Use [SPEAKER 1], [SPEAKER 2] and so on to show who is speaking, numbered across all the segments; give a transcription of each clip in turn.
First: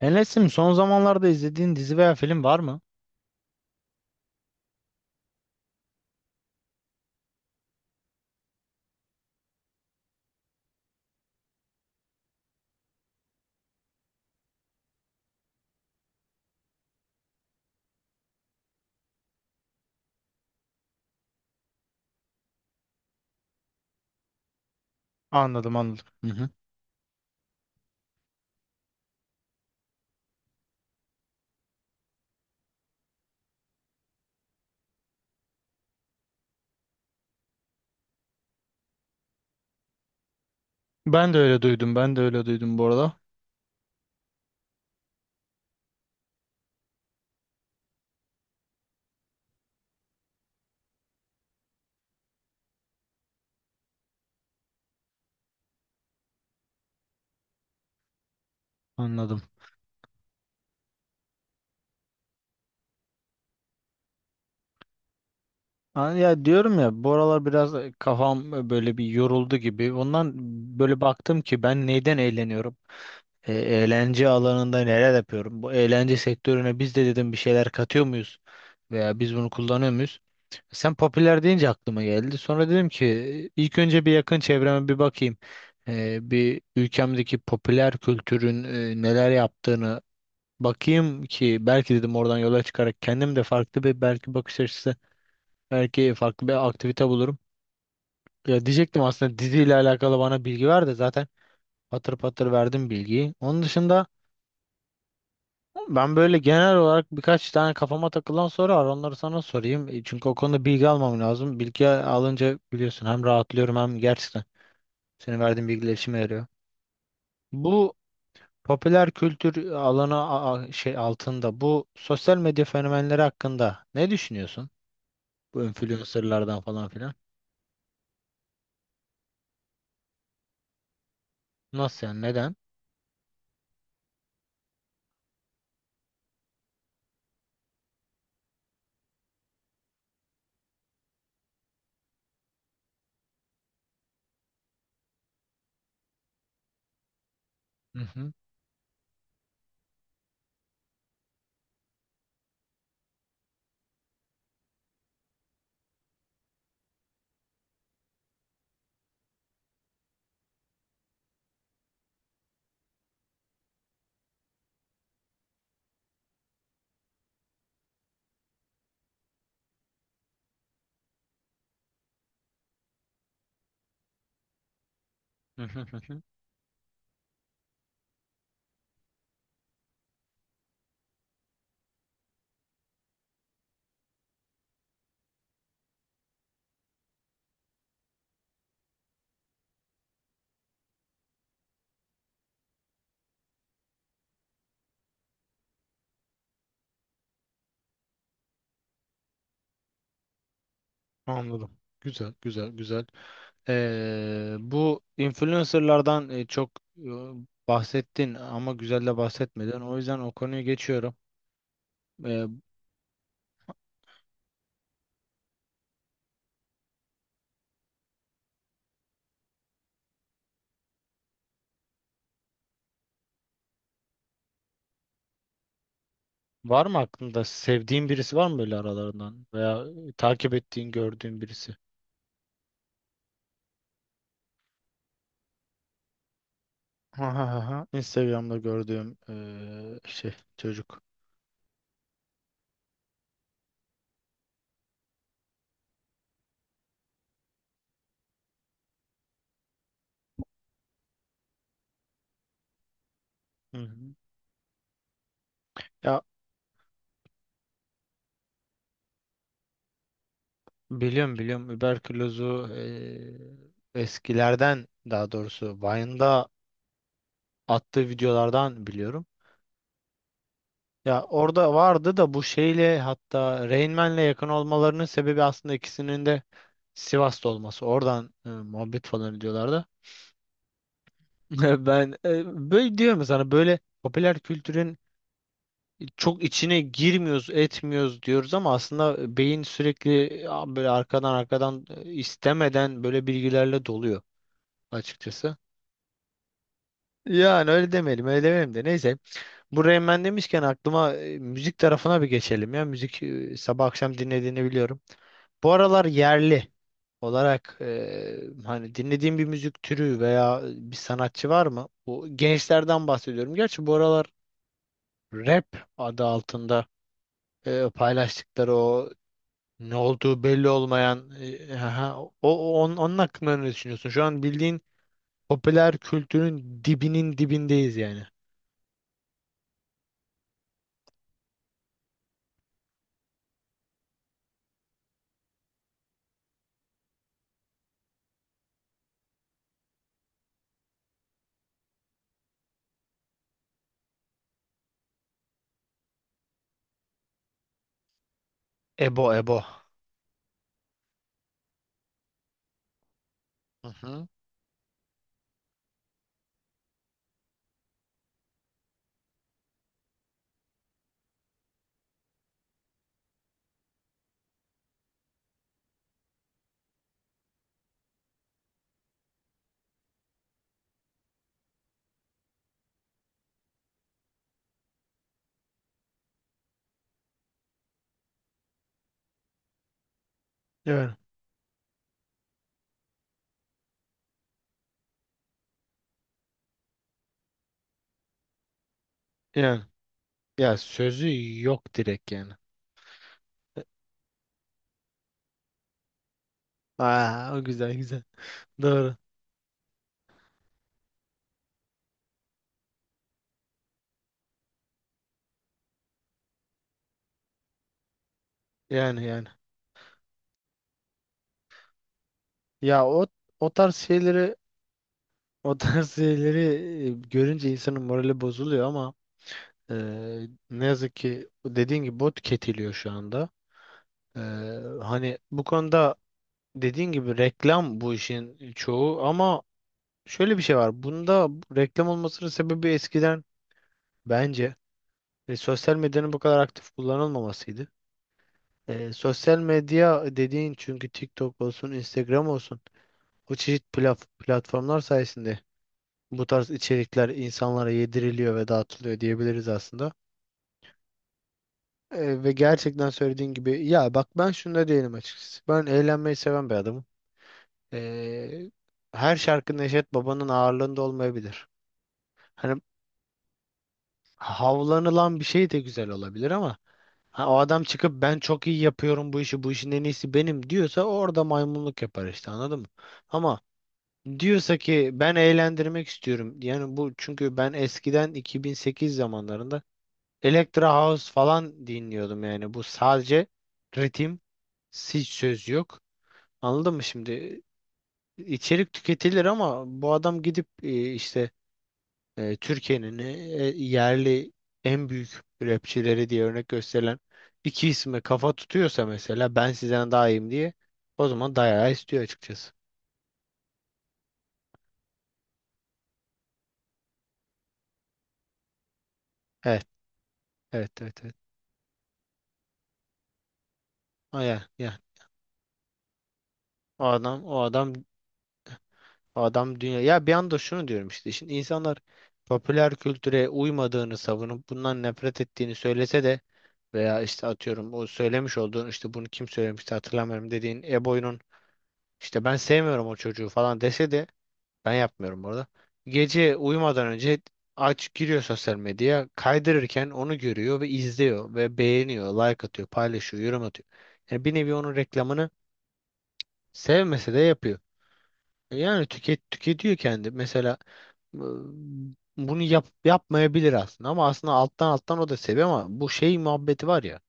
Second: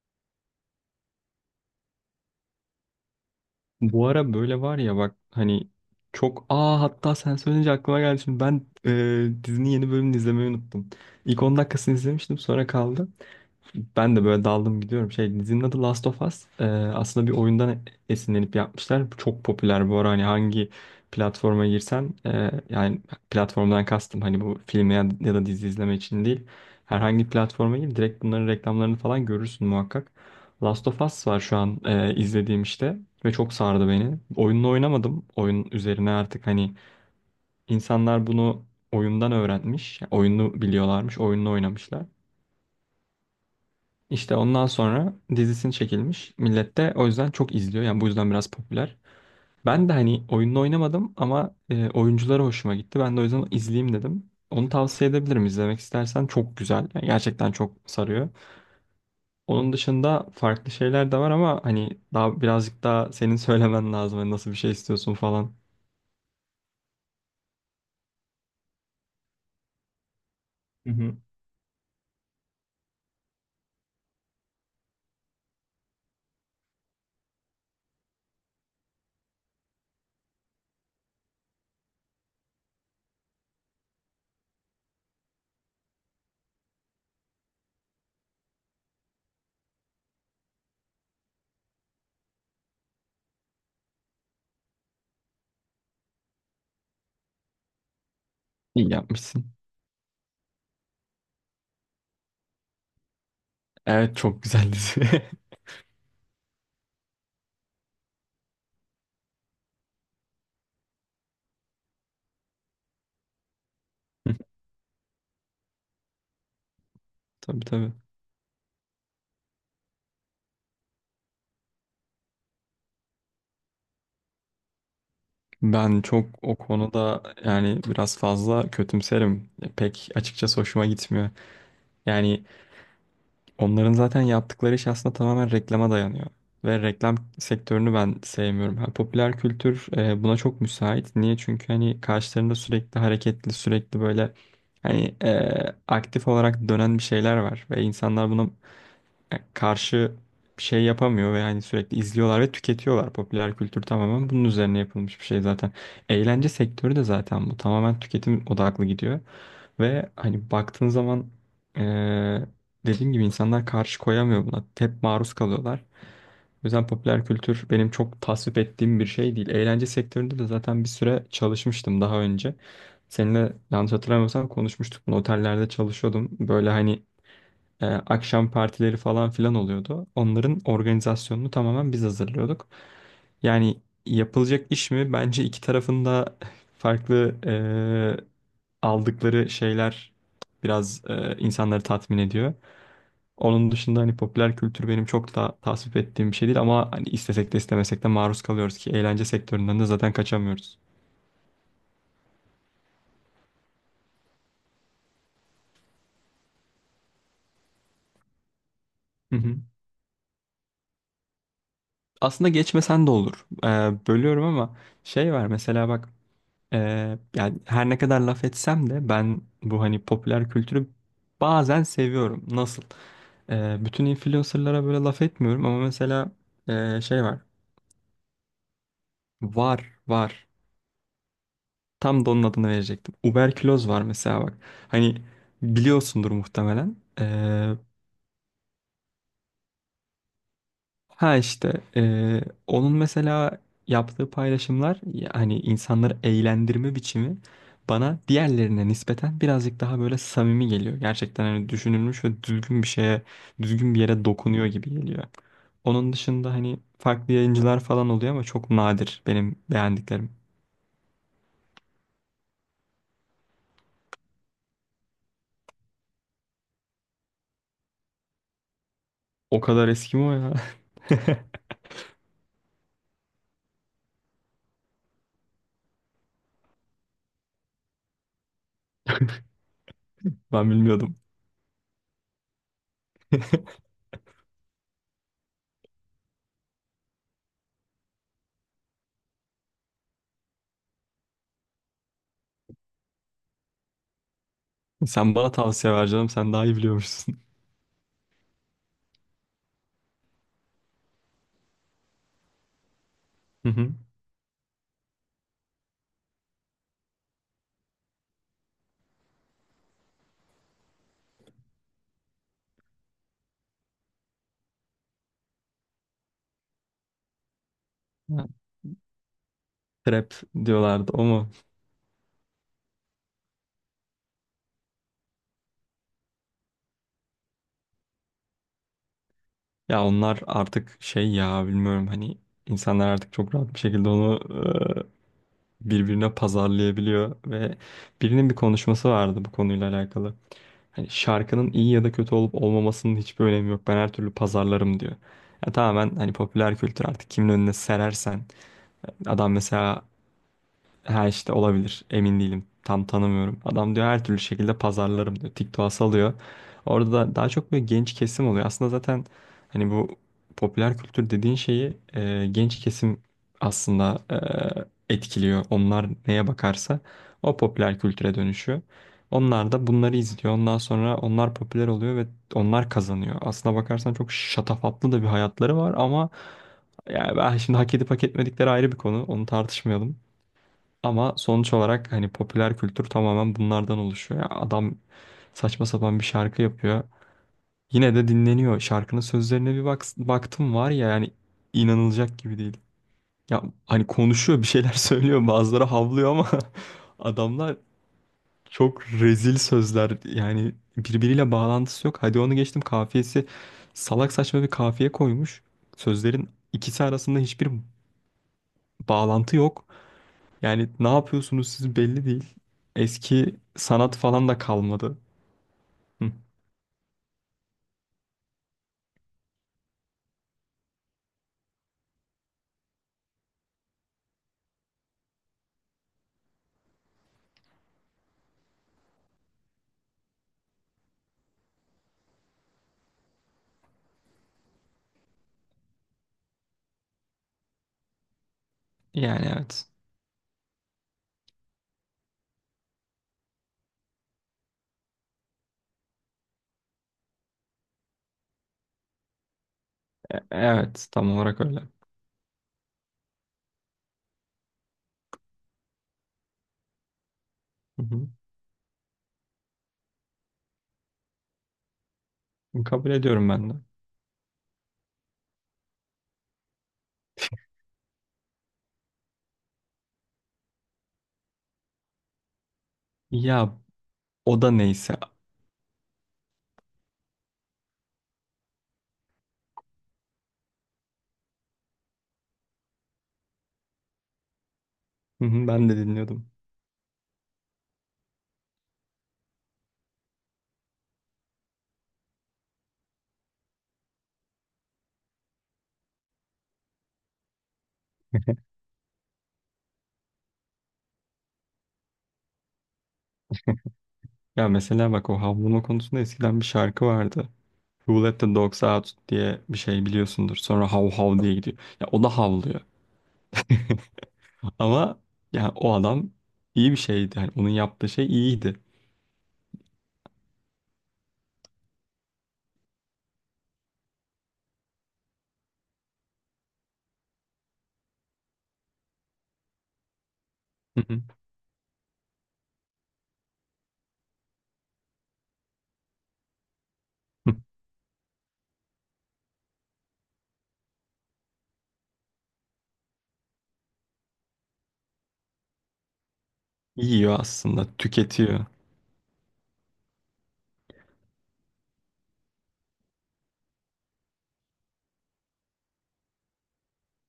[SPEAKER 1] Enes'im son zamanlarda izlediğin dizi veya film var mı?
[SPEAKER 2] Bu ara böyle var ya bak hani çok hatta sen söyleyince aklıma geldi şimdi dizinin yeni bölümünü izlemeyi unuttum. İlk 10 dakikasını izlemiştim sonra kaldı. Ben de böyle daldım gidiyorum. Şey, dizinin adı Last of Us. Aslında bir oyundan esinlenip yapmışlar. Bu çok popüler bu ara, hani hangi platforma girsen yani platformdan kastım hani bu filmi ya, ya da dizi
[SPEAKER 1] Anladım,
[SPEAKER 2] izleme
[SPEAKER 1] anladım.
[SPEAKER 2] için
[SPEAKER 1] Hı
[SPEAKER 2] değil.
[SPEAKER 1] hı.
[SPEAKER 2] Herhangi bir platforma gir, direkt bunların reklamlarını falan görürsün muhakkak. Last of Us var şu an izlediğim, işte ve çok sardı beni. Oyununu oynamadım. Oyun üzerine artık hani insanlar bunu oyundan öğrenmiş. Yani oyunu biliyorlarmış,
[SPEAKER 1] Ben de
[SPEAKER 2] oyununu
[SPEAKER 1] öyle duydum.
[SPEAKER 2] oynamışlar.
[SPEAKER 1] Bu arada.
[SPEAKER 2] İşte ondan sonra dizisini çekilmiş. Millet de o yüzden çok izliyor. Yani bu yüzden biraz popüler. Ben de hani oyununu oynamadım ama oyuncuları hoşuma gitti. Ben de o yüzden izleyeyim dedim. Onu tavsiye edebilirim izlemek istersen. Çok güzel. Yani gerçekten çok sarıyor.
[SPEAKER 1] Anladım.
[SPEAKER 2] Onun dışında farklı şeyler de var ama hani daha birazcık daha senin söylemen lazım. Hani nasıl bir şey istiyorsun falan.
[SPEAKER 1] Ha, Ya diyorum ya, bu aralar biraz kafam böyle bir yoruldu gibi. Ondan
[SPEAKER 2] Hı
[SPEAKER 1] böyle
[SPEAKER 2] hı.
[SPEAKER 1] baktım ki, ben neyden eğleniyorum? Eğlence alanında neler yapıyorum? Bu eğlence sektörüne biz de dedim, bir şeyler katıyor muyuz? Veya biz bunu kullanıyor muyuz? Sen popüler deyince aklıma geldi. Sonra dedim ki ilk önce bir yakın çevreme bir bakayım. Bir ülkemdeki popüler kültürün neler yaptığını bakayım ki, belki dedim oradan yola çıkarak kendim de farklı bir belki bakış açısı, belki farklı bir aktivite bulurum. Ya
[SPEAKER 2] İyi
[SPEAKER 1] diyecektim aslında,
[SPEAKER 2] yapmışsın.
[SPEAKER 1] diziyle alakalı bana bilgi ver de zaten patır patır verdim bilgiyi. Onun dışında
[SPEAKER 2] Evet, çok güzel dizi.
[SPEAKER 1] ben böyle genel olarak birkaç tane kafama takılan soru var. Onları sana sorayım. Çünkü o konuda bilgi almam lazım. Bilgi alınca biliyorsun, hem rahatlıyorum hem gerçekten senin verdiğin bilgiler işime yarıyor.
[SPEAKER 2] Tabii, tabii.
[SPEAKER 1] Bu popüler kültür alanı şey altında, bu sosyal medya fenomenleri hakkında ne düşünüyorsun? Bu
[SPEAKER 2] Ben çok o
[SPEAKER 1] influencerlardan falan filan.
[SPEAKER 2] konuda yani biraz fazla kötümserim. Pek açıkçası hoşuma gitmiyor.
[SPEAKER 1] Nasıl yani?
[SPEAKER 2] Yani
[SPEAKER 1] Neden?
[SPEAKER 2] onların zaten yaptıkları iş aslında tamamen reklama dayanıyor. Ve reklam sektörünü ben sevmiyorum. Ha, popüler kültür buna çok müsait. Niye? Çünkü hani karşılarında sürekli hareketli, sürekli böyle hani aktif olarak dönen bir şeyler var. Ve
[SPEAKER 1] Hı
[SPEAKER 2] insanlar
[SPEAKER 1] hı.
[SPEAKER 2] buna yani karşı bir şey yapamıyor ve hani sürekli izliyorlar ve tüketiyorlar. Popüler kültür tamamen bunun üzerine yapılmış bir şey zaten. Eğlence sektörü de zaten bu tamamen tüketim odaklı gidiyor ve hani baktığın zaman eee, dediğim gibi insanlar karşı koyamıyor buna. Hep maruz kalıyorlar. O yüzden popüler kültür benim çok tasvip ettiğim bir şey değil. Eğlence sektöründe de zaten bir süre çalışmıştım daha önce. Seninle yanlış hatırlamıyorsam konuşmuştuk bunu. Otellerde çalışıyordum. Böyle hani akşam partileri falan filan oluyordu. Onların organizasyonunu tamamen biz hazırlıyorduk. Yani yapılacak iş mi? Bence iki tarafında farklı aldıkları şeyler biraz insanları tatmin ediyor. Onun dışında hani popüler kültür benim çok da tasvip ettiğim bir şey değil ama hani istesek de istemesek de maruz kalıyoruz ki eğlence sektöründen de zaten kaçamıyoruz.
[SPEAKER 1] Anladım. Güzel, güzel, güzel. Bu influencerlardan çok e, bahsettin ama güzel de
[SPEAKER 2] Hı hı.
[SPEAKER 1] bahsetmeden. O yüzden o konuyu geçiyorum. Ee,
[SPEAKER 2] Aslında geçmesen de olur. Bölüyorum ama şey var mesela bak. Yani her ne kadar laf etsem de ben bu hani popüler kültürü bazen seviyorum. Nasıl? Bütün influencerlara böyle laf etmiyorum ama mesela
[SPEAKER 1] Var mı
[SPEAKER 2] şey var.
[SPEAKER 1] aklında sevdiğin birisi var mı böyle aralarından, veya
[SPEAKER 2] Var, var.
[SPEAKER 1] takip ettiğin, gördüğün birisi?
[SPEAKER 2] Tam da onun adını verecektim. Uberküloz var mesela bak. Hani biliyorsundur muhtemelen.
[SPEAKER 1] Ha ha ha, ha. Instagram'da gördüğüm şey çocuk.
[SPEAKER 2] Ha işte onun mesela yaptığı paylaşımlar yani insanları eğlendirme biçimi bana diğerlerine nispeten birazcık daha böyle samimi geliyor. Gerçekten hani düşünülmüş ve düzgün bir şeye,
[SPEAKER 1] Hı
[SPEAKER 2] düzgün bir
[SPEAKER 1] hı.
[SPEAKER 2] yere dokunuyor gibi geliyor. Onun
[SPEAKER 1] Ya
[SPEAKER 2] dışında hani farklı yayıncılar falan oluyor ama çok nadir benim beğendiklerim.
[SPEAKER 1] biliyorum, biliyorum überkülozu, eskilerden, daha doğrusu Vine'da attığı videolardan biliyorum.
[SPEAKER 2] O kadar eski mi o ya?
[SPEAKER 1] Ya orada vardı da bu şeyle, hatta Rain Man'le yakın olmalarının sebebi aslında ikisinin de Sivas'ta olması. Oradan muhabbet falan ediyorlar da.
[SPEAKER 2] Ben bilmiyordum.
[SPEAKER 1] Ben böyle diyorum ya sana, böyle popüler kültürün çok içine girmiyoruz, etmiyoruz diyoruz ama aslında beyin sürekli ya, böyle arkadan arkadan istemeden böyle bilgilerle doluyor
[SPEAKER 2] Sen bana
[SPEAKER 1] açıkçası.
[SPEAKER 2] tavsiye ver canım, sen daha iyi biliyormuşsun.
[SPEAKER 1] Yani öyle demeyelim, öyle demeyelim de, neyse. Bu Rain Man demişken aklıma müzik tarafına bir geçelim ya. Müzik
[SPEAKER 2] Hı
[SPEAKER 1] sabah
[SPEAKER 2] hı.
[SPEAKER 1] akşam dinlediğini biliyorum. Bu aralar yerli olarak hani dinlediğim bir müzik türü veya bir sanatçı var mı? Bu gençlerden bahsediyorum. Gerçi bu aralar rap adı altında paylaştıkları o ne
[SPEAKER 2] Trap
[SPEAKER 1] olduğu belli
[SPEAKER 2] diyorlardı, o
[SPEAKER 1] olmayan
[SPEAKER 2] mu?
[SPEAKER 1] onun hakkında ne düşünüyorsun? Şu an bildiğin popüler kültürün dibinin dibindeyiz yani.
[SPEAKER 2] Ya onlar artık şey ya, bilmiyorum, hani insanlar artık çok rahat bir şekilde onu birbirine pazarlayabiliyor ve birinin bir konuşması vardı bu konuyla alakalı. Hani şarkının iyi ya da kötü olup olmamasının hiçbir önemi yok. Ben her türlü pazarlarım diyor. Ya tamamen hani popüler kültür artık kimin önüne serersen
[SPEAKER 1] Ebo,
[SPEAKER 2] adam
[SPEAKER 1] Ebo.
[SPEAKER 2] mesela, ha işte olabilir. Emin değilim. Tam tanımıyorum.
[SPEAKER 1] Hı
[SPEAKER 2] Adam diyor her
[SPEAKER 1] hı.
[SPEAKER 2] türlü şekilde pazarlarım diyor. TikTok'a salıyor. Orada da daha çok böyle genç kesim oluyor. Aslında zaten hani bu popüler kültür dediğin şeyi genç kesim aslında etkiliyor. Onlar neye bakarsa o popüler kültüre dönüşüyor. Onlar da bunları izliyor. Ondan sonra onlar popüler oluyor ve onlar kazanıyor. Aslına bakarsan çok şatafatlı da bir hayatları var ama yani ben şimdi hak edip hak etmedikleri ayrı bir konu. Onu tartışmayalım.
[SPEAKER 1] Evet.
[SPEAKER 2] Ama sonuç olarak hani popüler kültür tamamen bunlardan oluşuyor. Ya adam saçma sapan bir şarkı yapıyor. Yine de dinleniyor. Şarkının sözlerine
[SPEAKER 1] Yani.
[SPEAKER 2] bir bak, baktım
[SPEAKER 1] Ya
[SPEAKER 2] var ya yani
[SPEAKER 1] sözü yok direkt
[SPEAKER 2] inanılacak
[SPEAKER 1] yani.
[SPEAKER 2] gibi değil. Ya hani konuşuyor bir şeyler söylüyor, bazıları havlıyor ama
[SPEAKER 1] Aa, o
[SPEAKER 2] adamlar
[SPEAKER 1] güzel, güzel.
[SPEAKER 2] çok
[SPEAKER 1] Doğru.
[SPEAKER 2] rezil sözler, yani birbiriyle bağlantısı yok. Hadi onu geçtim, kafiyesi salak saçma bir kafiye koymuş. Sözlerin ikisi arasında hiçbir
[SPEAKER 1] Yani, yani.
[SPEAKER 2] bağlantı yok. Yani ne yapıyorsunuz siz belli değil.
[SPEAKER 1] Ya o,
[SPEAKER 2] Eski
[SPEAKER 1] o tarz
[SPEAKER 2] sanat falan
[SPEAKER 1] şeyleri,
[SPEAKER 2] da kalmadı.
[SPEAKER 1] o tarz
[SPEAKER 2] Hı.
[SPEAKER 1] şeyleri görünce insanın morali bozuluyor ama e, ne yazık ki dediğin gibi bot tüketiliyor şu anda. E, Hani bu konuda dediğin gibi reklam bu işin çoğu ama şöyle bir şey var. Bunda reklam olmasının sebebi eskiden bence sosyal medyanın bu kadar aktif kullanılmamasıydı.
[SPEAKER 2] Yani
[SPEAKER 1] Sosyal
[SPEAKER 2] evet.
[SPEAKER 1] medya dediğin çünkü TikTok olsun, Instagram olsun bu çeşit platformlar sayesinde bu tarz içerikler insanlara yediriliyor ve dağıtılıyor diyebiliriz aslında.
[SPEAKER 2] Evet, tam olarak öyle.
[SPEAKER 1] Ve gerçekten söylediğin gibi, ya bak, ben şunda değilim açıkçası. Ben eğlenmeyi seven bir adamım.
[SPEAKER 2] Hı
[SPEAKER 1] Ee, Her şarkı Neşet Baba'nın ağırlığında olmayabilir. Hani
[SPEAKER 2] hı. Kabul ediyorum ben de.
[SPEAKER 1] havlanılan bir şey de güzel olabilir ama ha, o adam çıkıp ben çok iyi yapıyorum bu işi, bu işin en iyisi benim diyorsa orada maymunluk yapar işte, anladın mı? Ama
[SPEAKER 2] Ya o da
[SPEAKER 1] diyorsa ki
[SPEAKER 2] neyse.
[SPEAKER 1] ben eğlendirmek istiyorum. Yani bu çünkü ben eskiden 2008 zamanlarında Electra House falan dinliyordum yani. Bu sadece ritim, hiç
[SPEAKER 2] Hı hı,
[SPEAKER 1] söz
[SPEAKER 2] ben de
[SPEAKER 1] yok.
[SPEAKER 2] dinliyordum.
[SPEAKER 1] Anladın mı şimdi? İçerik tüketilir ama bu adam gidip işte Türkiye'nin yerli en büyük rapçileri diye örnek gösterilen iki isme kafa tutuyorsa, mesela ben sizden daha iyiyim diye, o zaman dayağı istiyor açıkçası.
[SPEAKER 2] Ya mesela bak o havlama konusunda eskiden bir şarkı vardı. Who Let the Dogs Out diye bir
[SPEAKER 1] Evet,
[SPEAKER 2] şey biliyorsundur. Sonra
[SPEAKER 1] evet,
[SPEAKER 2] hav
[SPEAKER 1] evet, evet.
[SPEAKER 2] hav diye gidiyor. Ya o da havlıyor.
[SPEAKER 1] Aya.
[SPEAKER 2] Ama yani o adam iyi bir
[SPEAKER 1] O
[SPEAKER 2] şeydi.
[SPEAKER 1] adam,
[SPEAKER 2] Yani
[SPEAKER 1] o
[SPEAKER 2] onun
[SPEAKER 1] adam,
[SPEAKER 2] yaptığı şey iyiydi.
[SPEAKER 1] o adam dünya. Ya bir anda şunu diyorum işte. Şimdi insanlar popüler kültüre uymadığını savunup bundan nefret ettiğini söylese de, veya işte atıyorum o söylemiş olduğun, işte bunu kim söylemişti hatırlamıyorum, dediğin
[SPEAKER 2] Hı hı.
[SPEAKER 1] Eboy'un işte ben sevmiyorum o çocuğu falan dese de ben yapmıyorum orada. Gece uyumadan önce
[SPEAKER 2] Hı.
[SPEAKER 1] aç giriyor sosyal medyaya, kaydırırken onu görüyor ve izliyor ve beğeniyor, like atıyor, paylaşıyor, yorum atıyor. Yani bir nevi onun reklamını sevmese de
[SPEAKER 2] Yiyor
[SPEAKER 1] yapıyor.
[SPEAKER 2] aslında, tüketiyor.
[SPEAKER 1] Yani tüketiyor kendi. Mesela e, bunu yapmayabilir aslında, ama aslında alttan alttan o da seviyor, ama bu şey muhabbeti var ya,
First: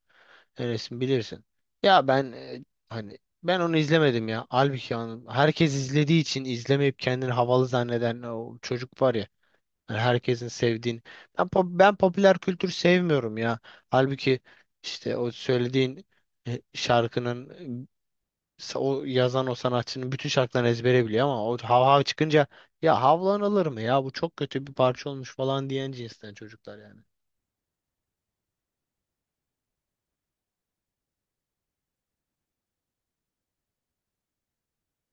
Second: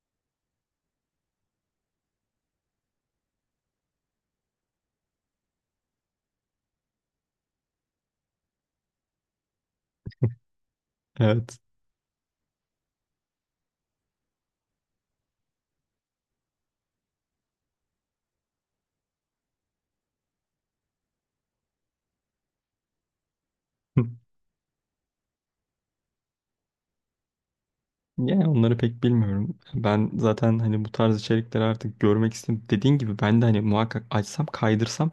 [SPEAKER 1] Enes'in bilirsin. Ya ben hani ben onu izlemedim ya. Halbuki herkes izlediği için izlemeyip kendini havalı zanneden o çocuk var ya. Hani herkesin sevdiğini.
[SPEAKER 2] Evet.
[SPEAKER 1] Ben popüler kültür sevmiyorum ya. Halbuki işte o söylediğin şarkının o yazan o sanatçının bütün şarkılarını ezbere biliyor ama o hav hav çıkınca, ya havlan alır mı ya,
[SPEAKER 2] Hı.
[SPEAKER 1] bu çok kötü bir parça olmuş falan diyen cinsten çocuklar yani.
[SPEAKER 2] Yani onları pek bilmiyorum. Ben zaten hani bu tarz içerikleri artık görmek istedim. Dediğin gibi ben de hani muhakkak açsam kaydırsam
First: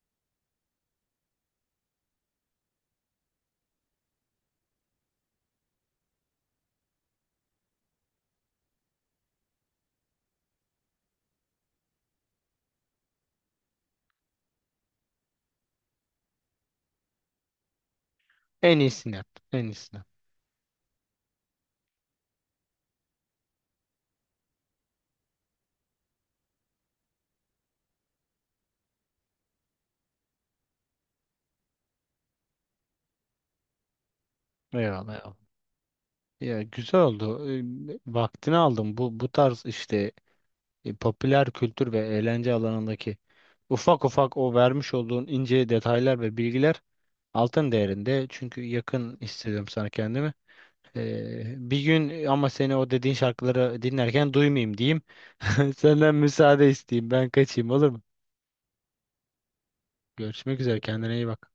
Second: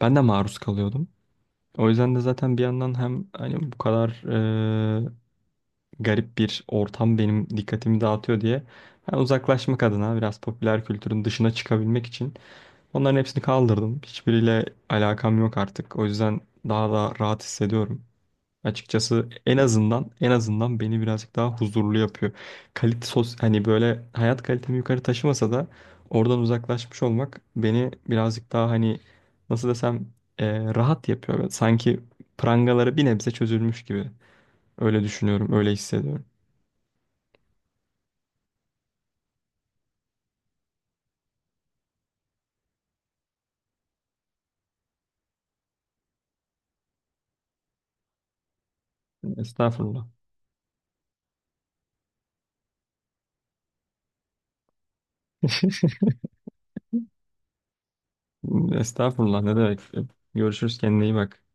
[SPEAKER 2] ben de maruz kalıyordum. O yüzden de zaten bir yandan hem hani bu kadar e, garip bir ortam benim dikkatimi dağıtıyor diye ben uzaklaşmak adına biraz popüler kültürün dışına çıkabilmek için onların hepsini kaldırdım. Hiçbiriyle alakam yok artık. O yüzden daha da rahat hissediyorum.
[SPEAKER 1] En iyisini yap.
[SPEAKER 2] Açıkçası en
[SPEAKER 1] En iyisini yap.
[SPEAKER 2] azından, en azından beni birazcık daha huzurlu yapıyor. Kalite sos, hani böyle hayat kalitemi yukarı taşımasa da oradan uzaklaşmış olmak beni birazcık daha hani nasıl desem rahat yapıyor. Böyle sanki prangaları bir nebze çözülmüş gibi. Öyle
[SPEAKER 1] Eyvallah, eyvallah.
[SPEAKER 2] düşünüyorum, öyle hissediyorum.
[SPEAKER 1] Ya güzel oldu. Vaktini aldım. Bu tarz işte popüler kültür ve eğlence alanındaki ufak ufak o vermiş olduğun ince detaylar ve bilgiler altın değerinde. Çünkü yakın hissediyorum sana
[SPEAKER 2] Estağfurullah.
[SPEAKER 1] kendimi. Bir gün ama seni o dediğin şarkıları dinlerken duymayayım diyeyim. Senden müsaade isteyeyim. Ben kaçayım, olur mu?
[SPEAKER 2] Estağfurullah ne demek.
[SPEAKER 1] Görüşmek
[SPEAKER 2] Görüşürüz,
[SPEAKER 1] üzere.
[SPEAKER 2] kendine
[SPEAKER 1] Kendine
[SPEAKER 2] iyi
[SPEAKER 1] iyi
[SPEAKER 2] bak.
[SPEAKER 1] bak.